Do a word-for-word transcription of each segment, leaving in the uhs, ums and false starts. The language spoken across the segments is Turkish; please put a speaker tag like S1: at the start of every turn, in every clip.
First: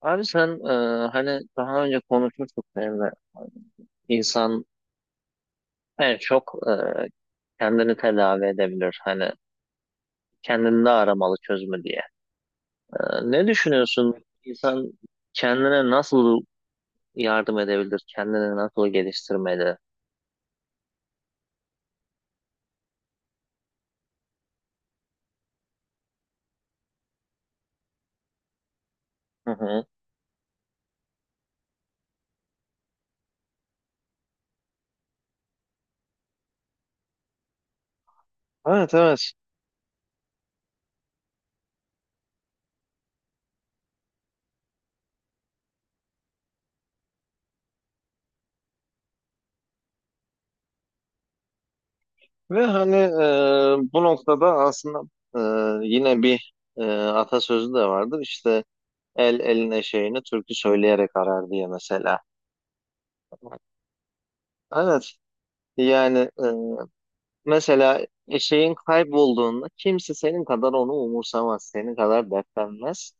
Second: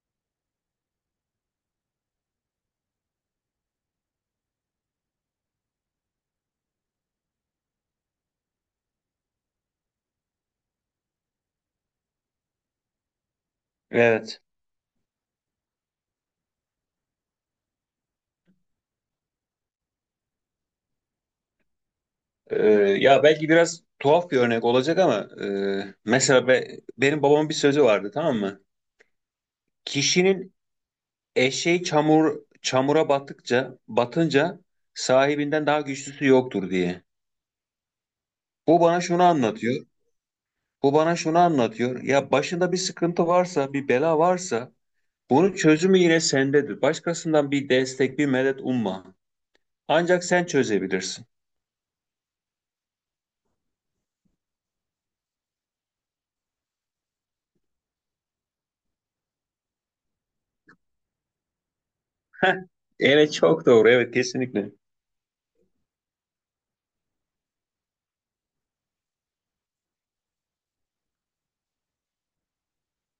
S1: Abi sen e, hani daha önce konuşmuştuk seninle. İnsan en çok e, kendini tedavi edebilir. Hani kendinde aramalı çözümü diye. E, Ne düşünüyorsun?
S2: Evet.
S1: İnsan kendine nasıl yardım edebilir? Kendini nasıl geliştirmeli?
S2: Ee, Ya belki biraz tuhaf bir örnek olacak ama e, mesela be- benim babamın bir sözü vardı, tamam mı?
S1: Hı hı.
S2: Kişinin eşeği çamur çamura battıkça batınca sahibinden daha güçlüsü yoktur diye. Bu
S1: Evet,
S2: bana şunu
S1: evet,
S2: anlatıyor. Bu bana şunu anlatıyor. Ya başında bir sıkıntı varsa, bir bela varsa bunun çözümü yine sendedir. Başkasından bir destek, bir medet umma. Ancak sen çözebilirsin.
S1: ve hani e, bu noktada aslında e, yine bir e, atasözü de vardır işte, el eline şeyini türkü söyleyerek arar diye mesela.
S2: Heh, evet çok doğru. Evet kesinlikle.
S1: Evet, yani mesela e, şeyin kaybolduğunda kimse senin kadar onu umursamaz, senin kadar dertlenmez,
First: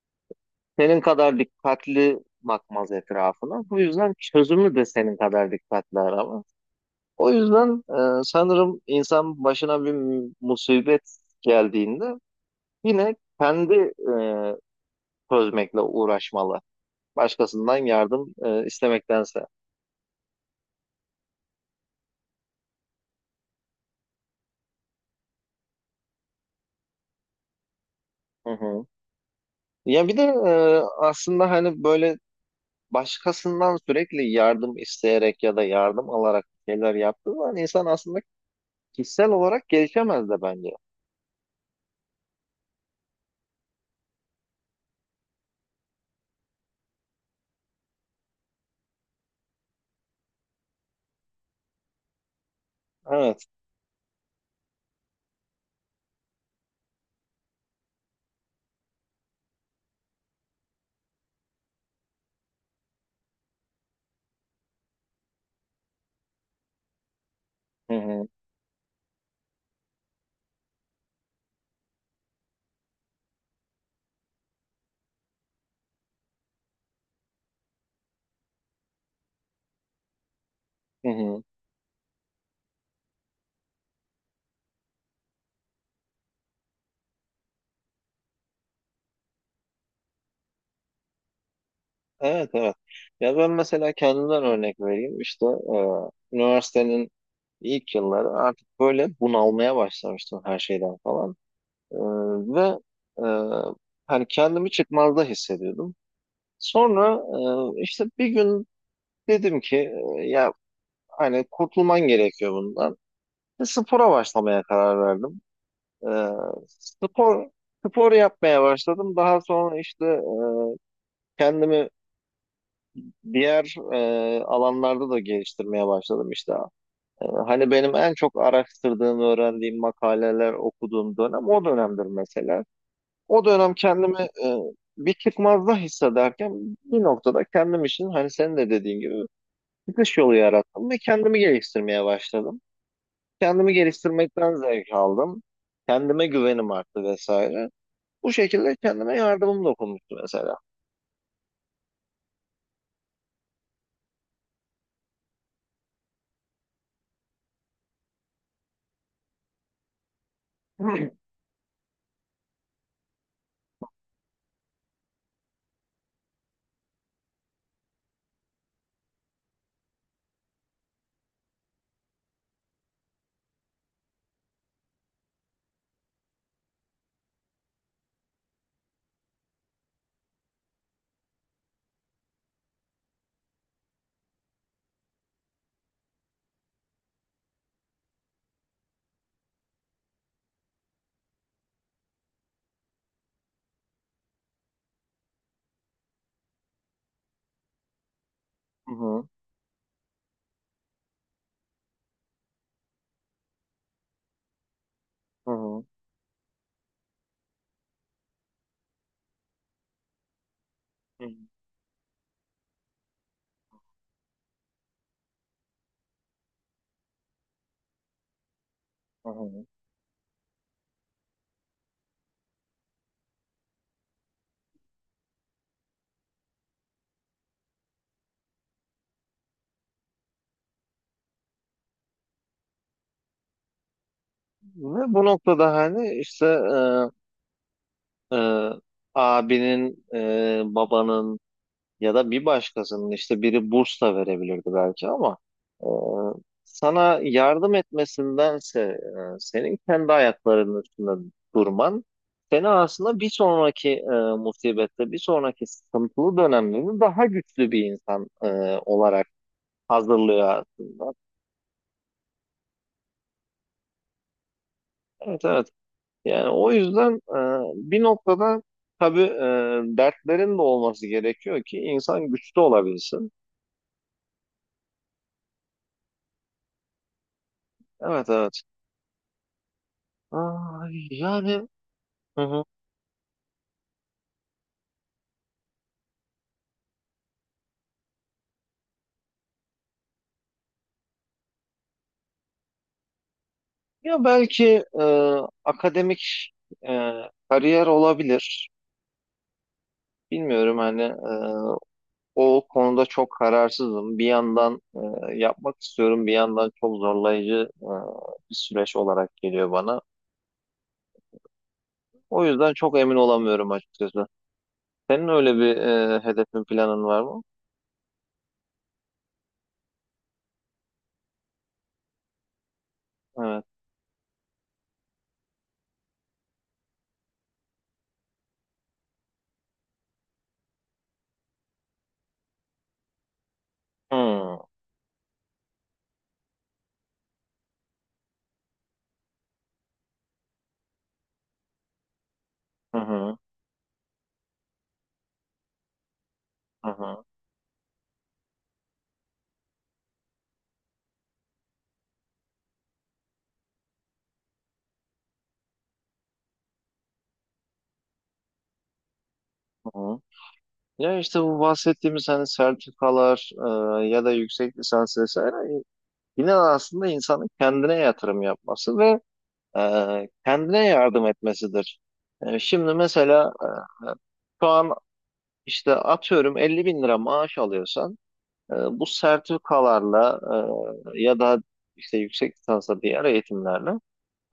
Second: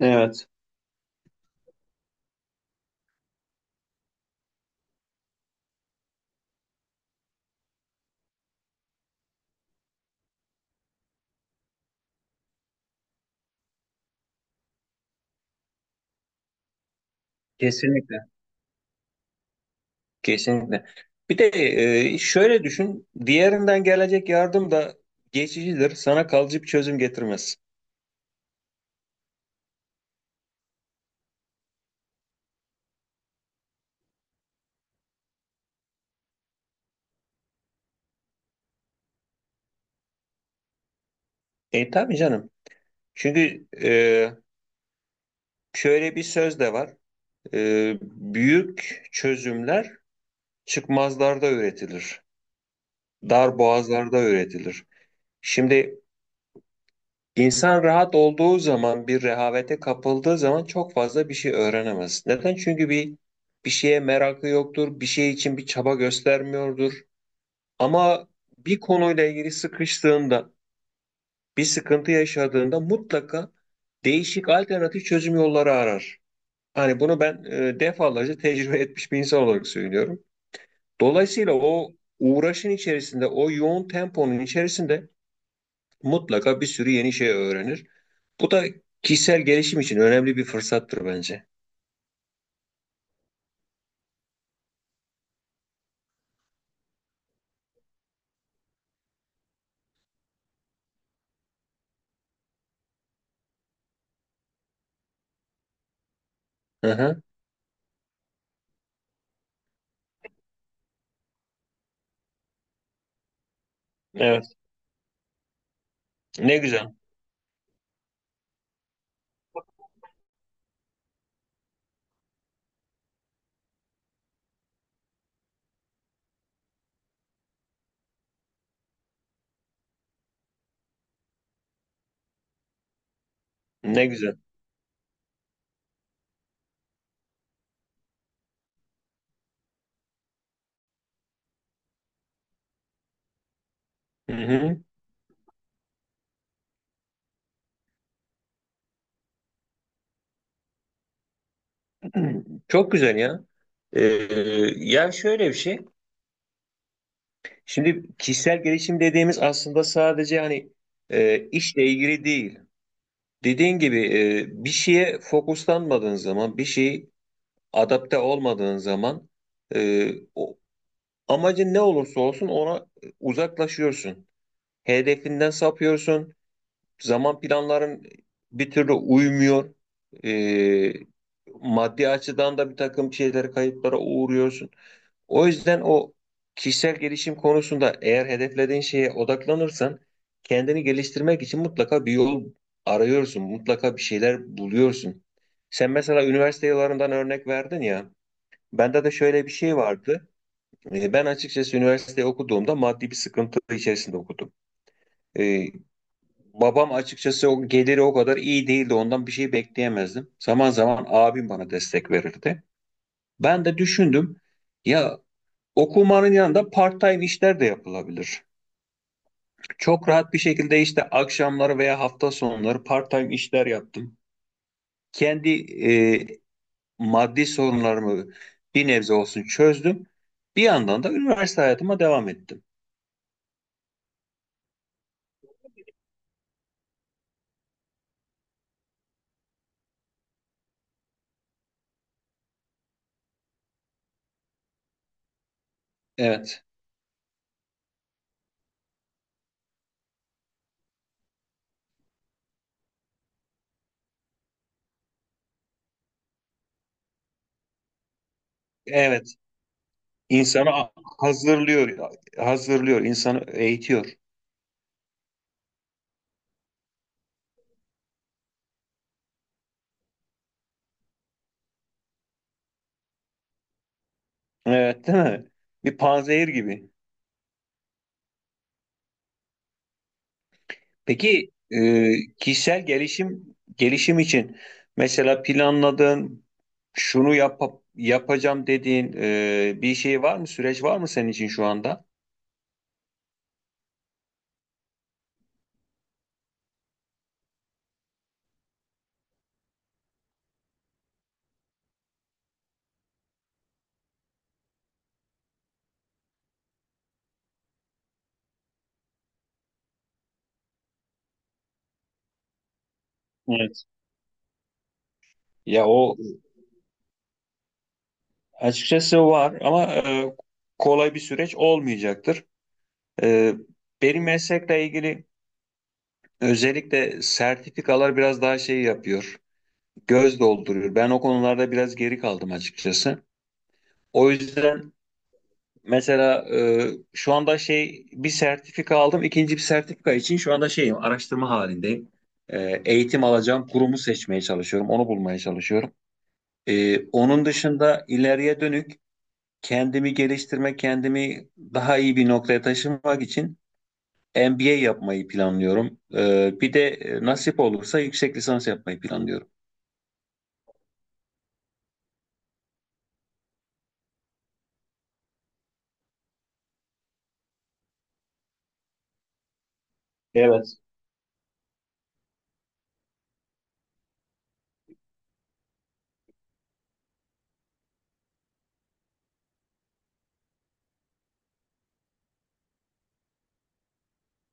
S2: Evet.
S1: senin kadar dikkatli bakmaz etrafına. Bu yüzden çözümü de senin kadar dikkatli aramaz. O yüzden e, sanırım insan başına bir musibet geldiğinde yine kendi e, çözmekle uğraşmalı. Başkasından
S2: Kesinlikle.
S1: yardım e, istemektense.
S2: Kesinlikle. Bir de e, şöyle düşün, diğerinden gelecek yardım da geçicidir, sana kalıcı bir çözüm getirmez.
S1: Hı hı. Ya bir de e, aslında hani böyle başkasından sürekli yardım isteyerek ya da yardım alarak bir şeyler yaptığı zaman insan aslında kişisel olarak gelişemez de bence.
S2: E tabii canım. Çünkü e, şöyle bir söz de var. E, büyük çözümler çıkmazlarda üretilir,
S1: Evet.
S2: dar boğazlarda üretilir. Şimdi insan rahat olduğu zaman, bir rehavete kapıldığı zaman çok fazla bir şey öğrenemez. Neden? Çünkü bir bir şeye merakı yoktur, bir şey için bir çaba göstermiyordur.
S1: Hı hı.
S2: Ama bir konuyla ilgili sıkıştığında, bir sıkıntı yaşadığında mutlaka değişik alternatif çözüm yolları arar. Hani bunu ben e, defalarca tecrübe etmiş bir insan olarak söylüyorum.
S1: Hı hı.
S2: Dolayısıyla o uğraşın içerisinde, o yoğun temponun içerisinde mutlaka bir sürü yeni şey öğrenir. Bu da kişisel gelişim için önemli bir fırsattır bence.
S1: Evet, evet. Ya ben mesela kendimden örnek vereyim. İşte e, üniversitenin ilk yılları artık böyle bunalmaya başlamıştım her şeyden falan. E, ve e, hani kendimi çıkmazda hissediyordum.
S2: Hı
S1: Sonra
S2: hı.
S1: e, işte bir gün dedim ki e, ya hani kurtulman gerekiyor bundan. Ve spora
S2: Evet.
S1: başlamaya karar verdim. Ee,
S2: Ne güzel.
S1: spor spor yapmaya başladım. Daha sonra işte kendimi diğer e, alanlarda da geliştirmeye başladım işte. Ee, hani benim en çok araştırdığım, öğrendiğim, makaleler okuduğum dönem o dönemdir mesela. O dönem
S2: Ne
S1: kendimi
S2: güzel.
S1: e, bir çıkmazda hissederken bir noktada kendim için hani senin de dediğin gibi çıkış yolu yarattım ve kendimi geliştirmeye başladım. Kendimi
S2: Hı
S1: geliştirmekten
S2: hı.
S1: zevk aldım. Kendime güvenim arttı vesaire. Bu şekilde kendime yardımım dokunmuştu mesela.
S2: Çok güzel ya. Ee, Yani şöyle bir şey. Şimdi kişisel gelişim dediğimiz aslında sadece hani e, işle ilgili değil. Dediğin gibi e, bir şeye fokuslanmadığın zaman, bir şeyi adapte olmadığın zaman e, o, amacın ne olursa olsun ona uzaklaşıyorsun. Hedefinden sapıyorsun. Zaman planların bir türlü uymuyor. Ee, Maddi açıdan da bir takım şeyler kayıplara uğruyorsun. O yüzden o kişisel gelişim konusunda eğer hedeflediğin şeye odaklanırsan kendini geliştirmek için mutlaka bir yol arıyorsun. Mutlaka bir şeyler buluyorsun. Sen mesela üniversite yıllarından örnek verdin ya.
S1: Hı
S2: Bende de
S1: hı,
S2: şöyle bir şey vardı. Ee, Ben açıkçası üniversite okuduğumda maddi bir sıkıntı içerisinde okudum.
S1: hı
S2: Ee,
S1: hı,
S2: Babam açıkçası o geliri o kadar iyi değildi. Ondan bir şey bekleyemezdim. Zaman zaman
S1: hı hı,
S2: abim bana destek verirdi. Ben de düşündüm. Ya okumanın yanında part-time işler de yapılabilir.
S1: hı hı.
S2: Çok rahat bir şekilde işte akşamları veya hafta sonları part-time işler yaptım. Kendi e, maddi sorunlarımı bir nebze olsun çözdüm. Bir yandan da üniversite hayatıma devam ettim.
S1: Ve bu noktada hani işte e, e, abinin, e, babanın, ya da bir başkasının işte, biri burs da verebilirdi belki, ama e,
S2: Evet.
S1: sana yardım etmesindense e, senin kendi ayaklarının üstünde durman seni aslında bir sonraki e, musibette, bir sonraki sıkıntılı dönemlerini daha güçlü bir insan e, olarak
S2: Evet.
S1: hazırlıyor
S2: İnsanı
S1: aslında.
S2: hazırlıyor, hazırlıyor, insanı eğitiyor.
S1: Evet, evet. Yani o yüzden e, bir noktada tabii e, dertlerin de olması gerekiyor ki insan güçlü olabilsin.
S2: Evet, değil mi? Bir panzehir gibi.
S1: Evet, evet. Ay,
S2: Peki
S1: yani...
S2: e,
S1: Hı hı.
S2: kişisel gelişim gelişim için mesela planladığın şunu yap yapacağım dediğin e, bir şey var mı? Süreç var mı senin için şu anda?
S1: Ya belki e, akademik e, kariyer olabilir. Bilmiyorum, hani e, o konuda çok kararsızım. Bir yandan e, yapmak istiyorum, bir yandan çok zorlayıcı e, bir süreç olarak geliyor bana. O yüzden çok emin olamıyorum
S2: Evet.
S1: açıkçası. Senin öyle bir
S2: Ya o
S1: e, hedefin, planın var mı?
S2: açıkçası var ama e, kolay bir süreç olmayacaktır. E,
S1: Evet.
S2: benim meslekle ilgili özellikle sertifikalar biraz daha şey yapıyor, göz dolduruyor. Ben o konularda biraz geri kaldım açıkçası. O
S1: Hmm.
S2: yüzden mesela e, şu anda şey bir sertifika aldım. İkinci bir sertifika için şu anda şeyim araştırma halindeyim. E,
S1: Hı
S2: eğitim
S1: hı,
S2: alacağım kurumu seçmeye çalışıyorum. Onu bulmaya çalışıyorum.
S1: hı
S2: E,
S1: hı,
S2: onun dışında ileriye dönük kendimi geliştirmek, kendimi daha iyi bir noktaya taşımak için M B A yapmayı planlıyorum. E, bir de e, nasip olursa yüksek lisans yapmayı planlıyorum.
S1: hı hı. Ya işte bu bahsettiğimiz hani sertifikalar, e, ya da yüksek lisans vesaire, yine aslında insanın kendine yatırım yapması ve e,
S2: Evet.
S1: kendine yardım etmesidir. E, şimdi mesela e, şu an işte atıyorum elli bin lira maaş alıyorsan, e, bu sertifikalarla e, ya da işte yüksek lisansa diğer eğitimlerle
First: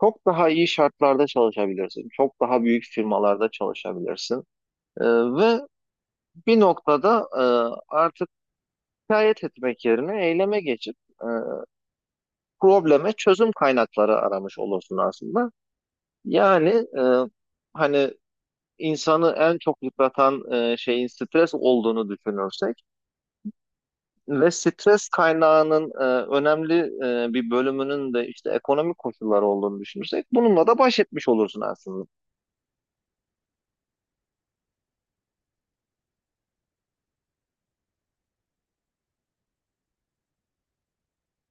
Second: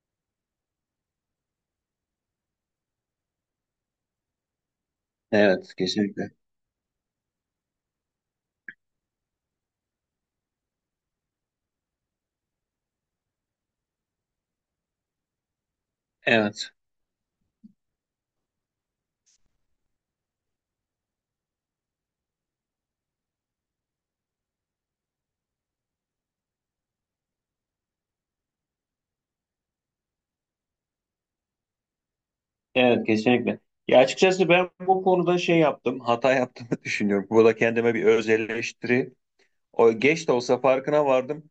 S1: çok daha iyi şartlarda çalışabilirsin. Çok daha büyük firmalarda çalışabilirsin. E, ve
S2: Evet, kesinlikle.
S1: bir noktada e, artık şikayet etmek yerine eyleme geçip e, probleme çözüm kaynakları aramış olursun aslında. Yani
S2: Evet.
S1: e, hani insanı en çok yıpratan e, şeyin stres olduğunu düşünürsek ve stres kaynağının e, önemli e, bir bölümünün de işte ekonomik koşullar olduğunu düşünürsek bununla da baş etmiş olursun aslında.
S2: Evet kesinlikle. Ya açıkçası ben bu konuda şey yaptım, hata yaptığımı düşünüyorum. Burada kendime bir öz eleştiri. O geç de olsa farkına vardım.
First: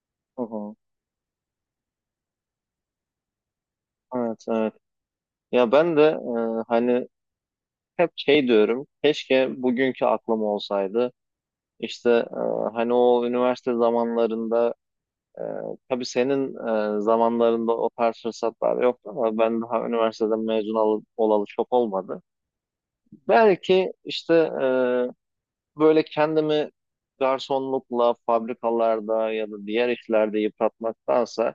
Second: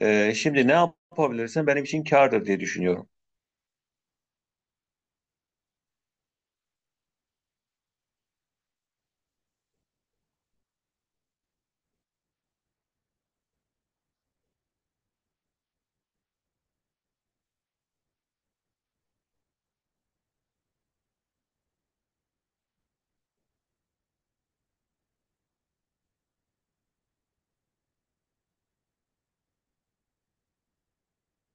S2: Ee,
S1: Hı
S2: şimdi ne
S1: hı.
S2: yapabilirsem benim için kârdır diye düşünüyorum.
S1: Evet, evet. Ya ben de e, hani hep şey diyorum, keşke bugünkü aklım olsaydı. İşte e, hani o üniversite zamanlarında. Ee, tabii senin e, zamanlarında o tarz fırsatlar yoktu, ama ben daha üniversiteden mezun ol- olalı çok olmadı. Belki işte e, böyle kendimi garsonlukla, fabrikalarda ya da diğer işlerde yıpratmaktansa,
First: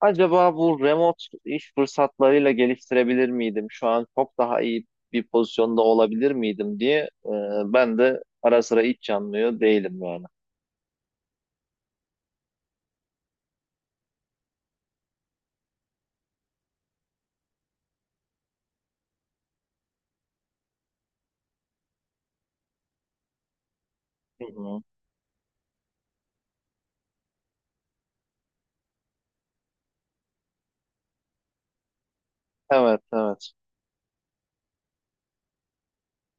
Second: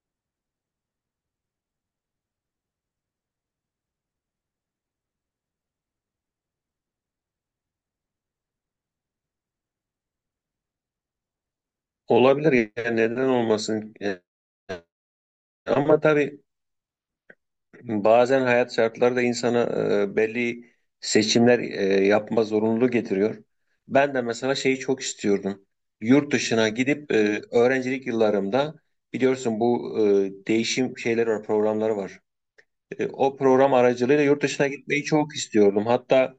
S1: acaba bu remote iş fırsatlarıyla geliştirebilir miydim? Şu an çok daha iyi bir pozisyonda olabilir miydim diye e, ben de ara sıra iç yanmıyor değilim yani.
S2: Olabilir, yani neden olmasın? Ee, ama tabii bazen hayat şartları da insana e, belli seçimler e, yapma zorunluluğu getiriyor. Ben de
S1: Hı
S2: mesela şeyi
S1: hı.
S2: çok istiyordum. Yurt dışına gidip e, öğrencilik yıllarımda biliyorsun bu e, değişim şeyleri var, programları var.
S1: Evet,
S2: E, o
S1: evet.
S2: program aracılığıyla yurt dışına gitmeyi çok istiyordum. Hatta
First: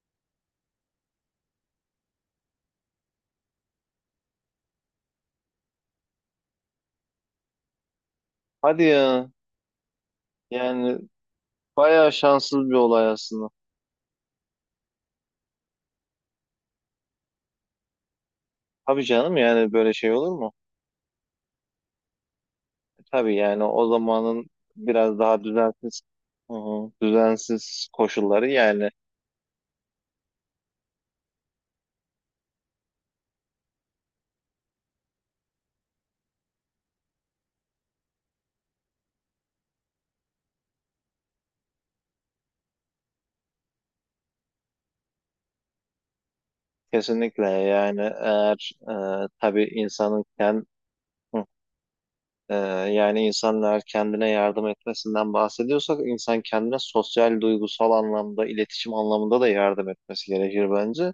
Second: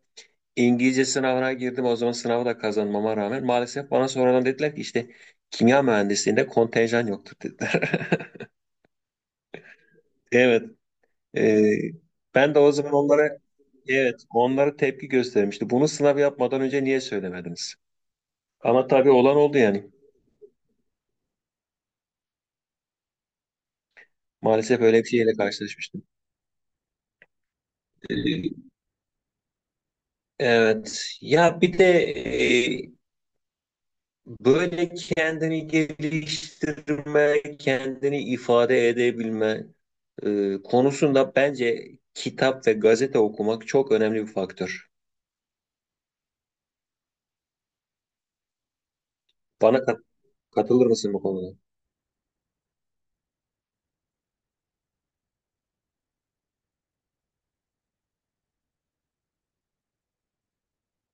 S2: İngilizce sınavına girdim. O zaman sınavı da kazanmama rağmen maalesef bana sonradan dediler ki işte kimya mühendisliğinde kontenjan yoktur dediler.
S1: Hadi ya.
S2: Evet.
S1: Yani
S2: E,
S1: bayağı
S2: Ben de
S1: şanssız
S2: o
S1: bir
S2: zaman
S1: olay
S2: onlara,
S1: aslında.
S2: evet, onlara tepki göstermişti. Bunu sınav yapmadan önce niye söylemediniz? Ama
S1: Tabii
S2: tabii
S1: canım,
S2: olan oldu
S1: yani
S2: yani.
S1: böyle şey olur mu? E, Tabii, yani o zamanın
S2: Maalesef öyle bir
S1: biraz
S2: şeyle
S1: daha düzensiz,
S2: karşılaşmıştım.
S1: hı hı, düzensiz koşulları
S2: Ee,
S1: yani.
S2: Evet. Ya bir de e, böyle kendini geliştirme, kendini ifade edebilme e, konusunda bence kitap ve gazete okumak çok önemli bir faktör.
S1: Kesinlikle, yani eğer e, tabii
S2: Bana kat-
S1: insanın kend,
S2: katılır mısın bu
S1: hı,
S2: konuda?
S1: e, yani insanlar kendine yardım etmesinden bahsediyorsak, insan kendine sosyal, duygusal anlamda, iletişim anlamında da yardım etmesi gerekir bence.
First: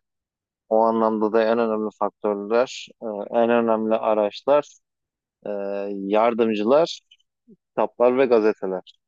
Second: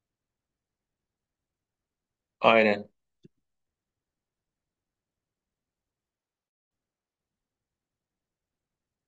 S1: O anlamda da en önemli faktörler,
S2: Aynen.
S1: e, en önemli araçlar, e, yardımcılar, kitaplar ve gazeteler.